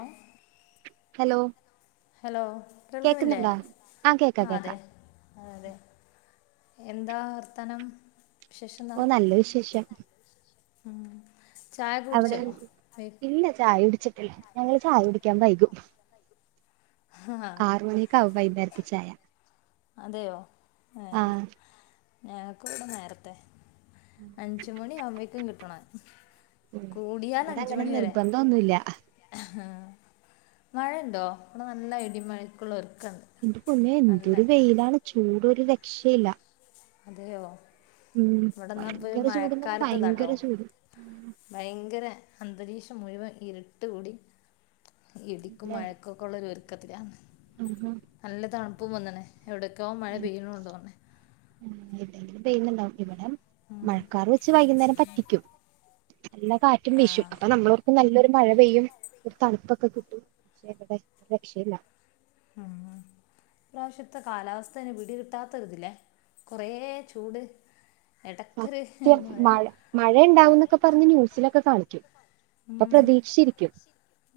ഏഹ് hello hello കേൽക്ക്ണില്ലേ കേക്കുന്നുണ്ടോ ആ കേക്കാം ആഹ് അതെ കേക്കാം അതെ എന്താ വർത്താനം വിശേഷം എന്താ ഓ നല്ല വിശേഷം ഉം അവിടെ ഇല്ല ചായ കുടിച്ചിട്ടില്ല ഞങ്ങള് ചായ കുടിക്കാൻ വൈകും ആ ആറ് മണിയൊക്കെ ആവും വൈന്നേരത്തെ ച്ചായ അതെയോ ഏഹ് ഞങ്ങക്ക് വിടെ നേരത്തെ അഞ്ച് മണി ആവുമ്പോഴേക്കും കിട്ടണം ഉം കൂടിയാൽ ഇവിടെ അഞ്ച് അങ്ങനെ മണി വരെ നിർബന്ധമൊന്നുമില്ല മഴണ്ടോ ഇവിടെ നല്ല ഇടിമഴക്കുള്ള ഒരുക്കണ്ട് എന്റെ പൊന്നെ എന്തൊരു വെയിലാണ് ചൂടൊരു രക്ഷയില്ല അതെയോ ഉം ഇവിടെന്നാ പ്പൊ ഭയങ്കര ചൂട്ന്ന് പറഞ്ഞാ മഴക്കാലത്തെതാട്ടോ ഭയങ്കര ചൂട് ഭയങ്കര അന്തരീക്ഷം മുഴുവൻ ഇരുട്ട് കൂടി ഇടിക്കും അല്ലേ മഴക്കൊക്കെ ഉള്ളരു ഒരുക്കത്തിലാ ആഹാ നല്ല തണുപ്പും വന്ന്ണ്‌ എവിടക്കോ മഴ പെയ്യുണൂണ്ടോന്ന്ണ് എവിടെങ്കിലും പെയ്യുന്നുണ്ടാവും ഇവടം ഉം. മഴക്കാർ വെച്ച് വൈകുന്നേരം പറ്റിക്കും നല്ല കാറ്റും ആ വീശും അപ്പൊ നമ്മൾ നല്ലൊരു മഴ പെയ്യും ഒരു തണുപ്പൊക്കെ കിട്ടും പക്ഷെ ഇവിടെ രക്ഷയില്ല ആഹ് ആഹ് ഇ പ്രാവശ്യത്തെ കാലാവസ്ഥേന് വിടി കിട്ടാത്തരുതില്ലേ കുറേ ചൂട് സത്യം മഴ മഴയ ണ്ടാവുന്നൊക്കെ പറഞ്ഞ് ന്യൂസിലൊക്കെ കാണിക്കും അപ്പൊ ഉം. പ്രതീക്ഷിച്ചിരിക്കും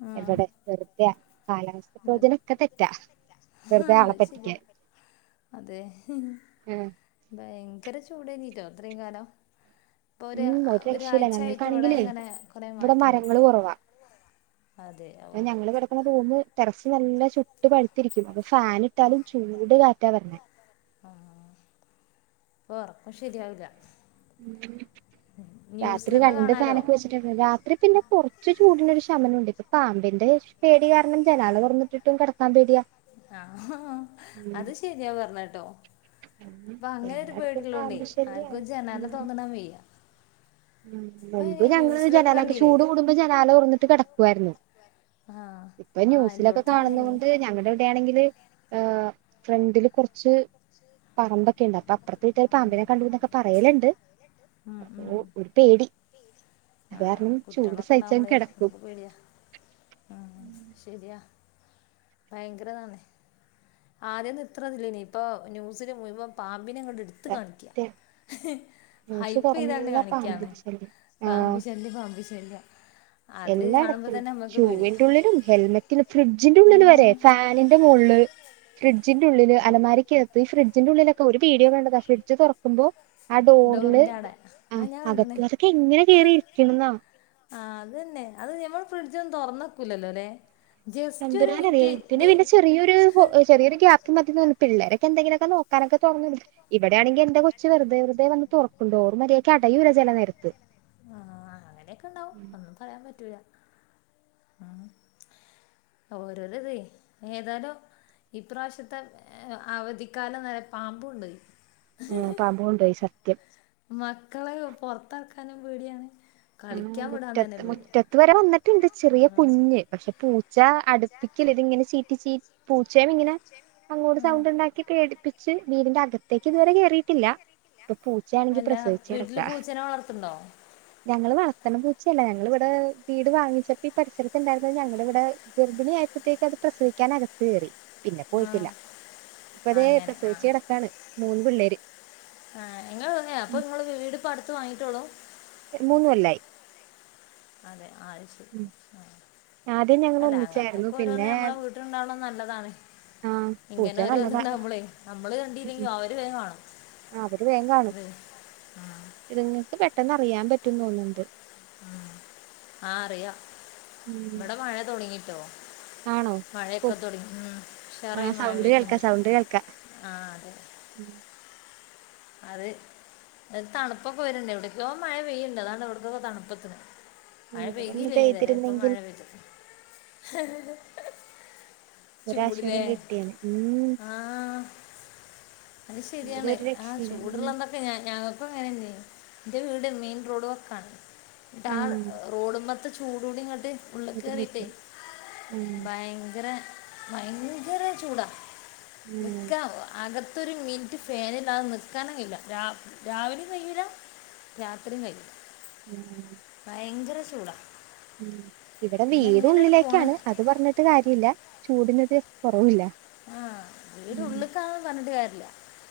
ആ എവിടെ വെറുതെ കാലാവസ്ഥ പ്രവചനൊക്കെ തെറ്റാ ആ വെറുതെ ആളെ അത് ശരിയാ പറ്റിക്കാൻ അതെ ആഹ്. ഭയങ്കര ചൂടേഞ്ഞീട്ടോ ഇത്രേം കാലം ഇപ്പോൾ ഉം ഒരു രക്ഷയില്ല ഒരാഴ്ച ആയിട്ട് ഇവിടെ ഞങ്ങൾക്കാണെങ്കിലേ ഇങ്ങനെ കുറേ ഇവിടെ മരങ്ങള് കൊറവാ അതെെ അഹ് അഹ് ഞങ്ങള് കെടക്കണ റൂമ് ടെറസ് നല്ല ചുട്ട് പഴുത്തിരിക്കും അപ്പൊ ഫാന് ഇട്ടാലും ചൂട് കാറ്റാ വരണേ ആഹ് പൊറക്കാം ശരിയാവില്ല ഉം രാത്രി ന്യൂസിലൊക്കെ രണ്ട്‌ കാണാലോ ഫാനൊക്കെ വെച്ച് രാത്രി പിന്നെ കുറച്ച് ചൂടിനൊരു ശമനം ണ്ട് ഇപ്പൊ പാമ്പിന്റെ പേടി കാരണം ജനാല തുറന്നിട്ടിട്ടും കിടക്കാൻ കെടക്കാൻ പേടിയാ ആഹ് ഹാ അത് ശരിയാ പറഞ്ഞട്ടോ ഉം പ്പൊ അങ്ങനൊരു ഒരു എല്ലായിടത്തും പേടിള്ളോണ്ടേ പാമ്പ് ശല്യാണ് ആർക്കും ജനാല ഉം തോർന്നീടാന് വെയ്യ ഉം മുൻപ് ഞങ്ങൾ ന്യൂസിലൊക്കെ ജനാലക്കെ കണ്ടില്ലേ ചൂട് കൂടുമ്പോ ജനാല തൊർന്നിട്ട് കെടക്കുവായിരുന്നു ആഹ് ഇപ്പൊ ആഹ് ന്യൂസിലൊക്കെ എല്ലോടത്തും കാണുന്ന അങ്ങനെന്നെ കൊണ്ട് ഞങ്ങടെട് വെണെങ്കിൽ ഫ്രണ്ടില് കുറച്ച് പറമ്പൊക്കെ ണ്ട് അപ്പൊ അപ്പറത്തെ വീട്ടര് പാമ്പിനെ കണ്ടു നൊക്കെ പറയലുണ്ട് ഉം ഉം അപ്പൊ ഒരു പേടി അത് ആഹ് കാരണം ചൂട് കുട്ടികളൊക്കെ സഹിച്ചങ്ങ് ഉണ്ടാവുമ്പളേ കെടക്കും നമുക്ക് പേടിയാ ശരിയാ ഭയങ്കര താണ് ആദ്യന്നും ഇത്ര ഇത് ഇല്യയ്നി ഇപ്പോ ന്യൂസിൽമുഴുവൻ പാമ്പിനെ ങ്ങട്ട് ഇട്ത്ത് കാണിക്ക സത്യം ന്യൂസ് ഹൈപ്പ് ചെയ്താണ്ട് തുറന്നാ കാണിക്കാണ് പാമ്പിന്റെ ശല്യം ആഹ് പാമ്പ് ശല്യം പാമ്പ് ശല്യം അത് കാണുമ്പോ എല്ലായിടത്തും തന്നെ നമ്മക്ക് പേടിയാ ഷൂവി്ന്റെ ഉള്ളിലും ഹെൽമെറ്റ് പിന്നെ ഫ്രിഡ്ജിന്റെ ഉള്ളില് വരെ ആഹ് ഫാനിന്റെ മോള്ല് ഫ്രിഡ്ജിന്റുള്ളില് ആ അലമാരക്കകത്ത് ഈ ഫ്രിഡ്ജിന്റെ ഉള്ളിലൊക്കെ ഒരു വീഡിയോ കണ്ടതാ ഫ്രിഡ്ജ് തൊറ്ക്കുമ്പോ ആഹ് ഡോറില് ഡോറിന്റെ ആടെ ആ ആഹ് ഞാൻ കണ്ടണ് അകത്ത് അതൊക്കെ എങ്ങനെ കേറിയിരിക്കണെന്നാ ആഹ് അതന്നെ അത് ഞമ്മൾ ഫ്രിഡ്ജൊന്നും തുറന്നക്കൂല്ലല്ലോല്ലെ തമ്പുരനാറിയ ഇതിന് പിന്നെ ചെറിയൊരു ഹോ ചെറിയൊരു ഗ്യാപ്പ് മതി തോന്ന്ണ് പിള്ളേരൊക്ക എന്തെങ്കിലൊക്കെ നോക്കാനക്കൊ തൊറന്നിടും ഇവിടെയാണെങ്കി എന്റെ കൊച്ച് വെറുതെ വെറതെ വന്ന് തുറന്നിടും ഡോറ് മര്യാക്ക് അടയൂല ചെലനേരത്ത് ആഹ് അങ്ങനെക്കെ ണ്ടാവും ഒന്നും പറയാൻ പറ്റൂല്ല ഉം ഓരോര ഇതെയ് ഏതാലും ഇപ്രാവശ്യത്തെ അവധിക്കാലം ഏഹ് പാമ്പ് കൊണ്ടോയി ഉം പാമ്പ് കൊണ്ടോയി സത്യം മക്കളെ പൊറത്തറ്ക്കാനും പേടിയാണ് അങ്ങനെ കളിക്കാൻ വിടാൻ തന്നെ മുറ്റത്ത് പേടിയാ മുറ്റത്ത് വരെ വന്നിട്ടുണ്ട് ചെറിയ കുഞ്ഞ് പക്ഷെ പൂച്ച അടുപ്പിക്കില ഇത് ഇങ്ങനെ ചീറ്റി ചീറ്റി പൂച്ചേനെ ഇങ്ങനെ അങ്ങോട്ട് ആ സൗണ്ട് ണ്ടാക്കി പേടിപ്പിച്ച് വീടിന്റെ അകത്ത് അകത്തേക്ക് ഇതുവരെ കേറിയിട്ടില്ല ഇപ്പൊ പൂച്ചയാണെങ്കി അല്ല പ്രസവിച്ചടക്ക വീട്ടില് പൂച്ചനെ വളർത്തുണ്ടോ? ഞങ്ങള് വളർത്ത്ണ പൂച്ചയല്ല ഞങ്ങൾ ഇവിടെ വീട് വാങ്ങിച്ചപ്പോ ഈ പരിസരത്ത്ണ്ടായിരുന്ന ഞങ്ങള് വ്ടെ ഗർഭിണി ആയപ്പോഴത്തേക്ക് അത് പ്രസവിക്കാൻ അകത്ത്കേറി പിന്നെ ആ പോയിട്ടില്ല ഇപ്പ തേ അങ്ങനെ പ്രസവിച്ച് ആ കെടക്കാണ് മൂന്ന് പിള്ളേര് ഏഹ് ഇങ്ങൾ എവിടെ ഇങ്ങള് വീട്പ്പൊ അടുത്ത് വാങ്ങിട്ടൊളളു മൂന്ന് കൊല്ലായി അതെ ആഹ് ശെരി ആദ്യം ഞങ്ങൾ അല്ല ഒന്നിച്ചായിരുന്നു അങ്ങത്തൊക്കെ ഓരോന്ന് പിന്നെ നമ്മളെവീട്ട്ലും വീട്ട് ഇണ്ടാവ്ണത് നല്ലതാണ് ആഹ് ഇങ്ങനെ പൂച്ച നല്ലതാ ഒരോന്ന്ണ്ടാവുമ്പളെയ് നമ്മള് കണ്ടില്ലെങ്കിലും അവര് വേം കാണും. ഏഹ് ആഹ് ഇത്ങ്ങക്ക് പെട്ടെന്ന് അറിയാൻ പറ്റും തോന്ന്ണ്ട് ആഹ് അറിയ ഇവിടെ മഴ തൊടങ്ങിട്ടോ ആണോ മഴയൊക്കെ ഓഹ് തുടങ്ങി ഉം ഉശാറായി ആഹ് മഴ സൗണ്ട് പെയയ്യ്ണ്ട് ആഹ് അതെ ഉം അത് അത് തണുപ്പൊക്കെ വരുണ്ട് എവിടക്കോ മഴ പെയ്യ്ണ്ട് അതാണ് ഇവ്ടക്കൊക്കെ തണുപ്പെത്ത്ണ് മഴ ഇവിടെ ഒന്ന് പെയ്തിയില്ലേ തന്നെ ഇന്നാ പെയ്തിരുന്നെങ്കിൽ മഴ പെയ്തു ഒരാശ്വാസം കിട്ടിയാല് ഉം ആഹ് അത് ചൂട് ശരിയാണ് ഒരു രക്ഷയില്ല ഉം അതെ ഞാ ഞങ്ങക്കും അങ്ങനെണ് എന്റെ വീട് മെയിൻ റോഡ് വക്കാണ് എന്നിട്ട് ആ ആഹ് റോടുമ്മൽത്തെ ചൂടോണ്ട് ഇങ്ങട്ട് ഉള്ളിക്ക് ഇതും കേറിട്ടേ കിട്ടും ഉം ഭയങ്കര ഭയങ്കര ചൂടാ ഉം നിക്കാ അകത്തൊരുമിനിറ്റ് ഫാന് ല്ല നിൽക്കാനുംകയൂല്ല രാവിലെയും കയൂല രാത്രിയും കയൂല ഉം ഭയങ്കര ചൂടാ ഇവിടെ പിന്നെ എങ്ങനെയാണ് പോണ് വീടുള്ളിലേക്കാണ് അത് പറഞ്ഞിട്ട് കാര്യല്ല ചൂടിനൊരു കൊറവുല്ല ആഹ് വീട് ഉള്ളിക്കാന്ന് പറഞ്ഞിട്ട് കാര്യല്ല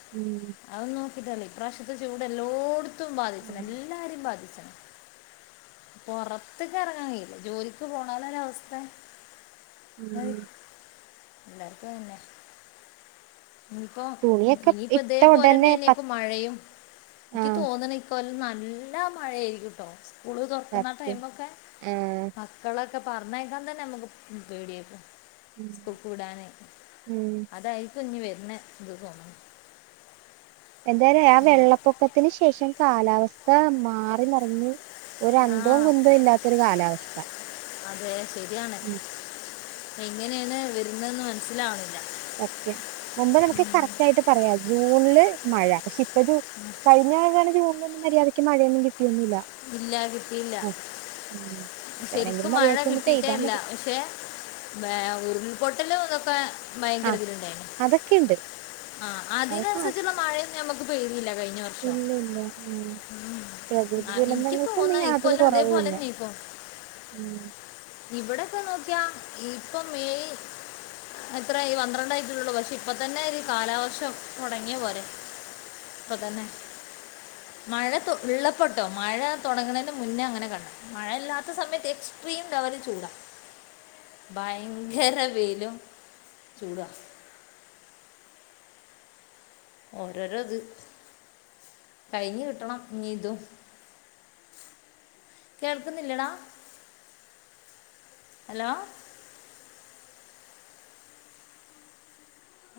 ഉം അതൊന്നും നോക്കിട്ട് കാര്യല ഇപ്രാവശ്യത്തെ ചൂട് എല്ലോടത്തും ഉം ബാധിച്ചണ്എല്ലാരെയും ബാധിച്ചണ് പൊറത്തേക്ക് ഇറങ്ങാൻ കയുല ജോലിക്ക് പോണാലെ ഒരു അവസ്ഥ ഉം അഹ് എല്ലാർക്കും അതന്നെ ഇഞ്പ്പോ തുണിയൊക്കെ ഇനിയിപ്പോ ഇട്ട ഉടനെ പ ഇതേപോലെന്നേർകും മഴയും എനിക്ക് ആഹ് തോന്നണ് ഈ ‍കൊല്ലം നല്ല മഴ ആയിരിക്കുംട്ടോ സ്കൂള് തുറക്കുന്ന ആ സത്യം ടൈമൊക്കെ ആഹ് മക്കളൊക്കെ പറഞ്ഞേക്കാൻ തന്നെ നമുക്ക് പേടിയാക്കും ഉം സ്കൂൾക് വിടാന് ഉം അതായിരിക്കും ഇഞ്ഞ് വരുന്ന ഇത് തോന്നുണ് എന്തായാലും ആ വെള്ളപ്പൊക്കത്തിന് ശേഷം കാലാവസ്ഥ മാറി മറിഞ്ഞ് ഒരു അന്തോ ആ കുന്തോ ഇല്ലാത്തൊരു കാലാവസ്ഥ അതെ ശരിയാണ് ഉം എങ്ങനെയാണ് വരുന്നെതെന്ന് മനസ്സിലാവുന്നില്ല സത്യം മുമ്പ് നമുക്ക് കറക്റ്റ് ആയിട്ട് പറയാം ജൂണില് മഴ പക്ഷെ ഇപ്പൊ ജൂ [unintelligible] കഴിഞ്ഞ മഴകാലം ജൂണിലൊന്നും മര്യാദയ്ക്ക് മഴയൊന്നും കിട്ടിയൊന്നുല്ല ഇല്ല കിട്ടിയില്ല ആഹ് ഉം ശരിക്കും ഇത്തവണെങ്കിലും മഴ മര്യാദക്ക് ഒന്ന് പെയ്താ കിട്ടീട്ടേല്ല മതി പക്ഷെ ഉരുൾപൊട്ടലും ഇതൊക്കെ ഭയങ്കര ആഹ് ഇതിലുണ്ടായിന് അതൊക്കെയുണ്ട് ആഹ് അതൊക്കെ ആവശ്യ അതിനനുസരിച്ചുള്ള മഴയൊന്നും ഞമ്മക്ക് പെയ്തില്ല കഴിഞ്ഞ വർഷം ഇല്ല ഇല്ല ഉം പ്രകൃതി ആഹ് എനിക്ക് തോന്നാ ദുരന്തങ്ങൾക്കൊന്നും യാതൊരു ഇകൊല്ലും കുറവുമില്ല അതേപോലെന്നെക്കും ഉം ഇവിടൊക്കെ നോക്കിയാ ഇപ്പൊ മെയ് എത്രായി പന്ത്രണ്ടായിട്ടലെള്ളൂ പക്ഷെ ഇപ്പ തന്നെ ഈ കാലവർഷം തുടങ്ങിയ പോലെ ഇപ്പതന്നെ മഴ തു ഉള്ളപ്പെട്ടോ മഴ തുടങ്ങുന്നതിന്റെ മുന്നേ അങ്ങനെ കണ്ടു മഴല്ലാത്ത സമയത്ത് എക്സ്ട്രീം ലെവല് ചൂട ഭയങ്കര വെയിലും ചൂട ഓരോരോ ഇത് കഴിഞ്ഞ് കിട്ടണം ഇനി ഇതും കേൾക്കുന്നില്ലടാ ഹലോ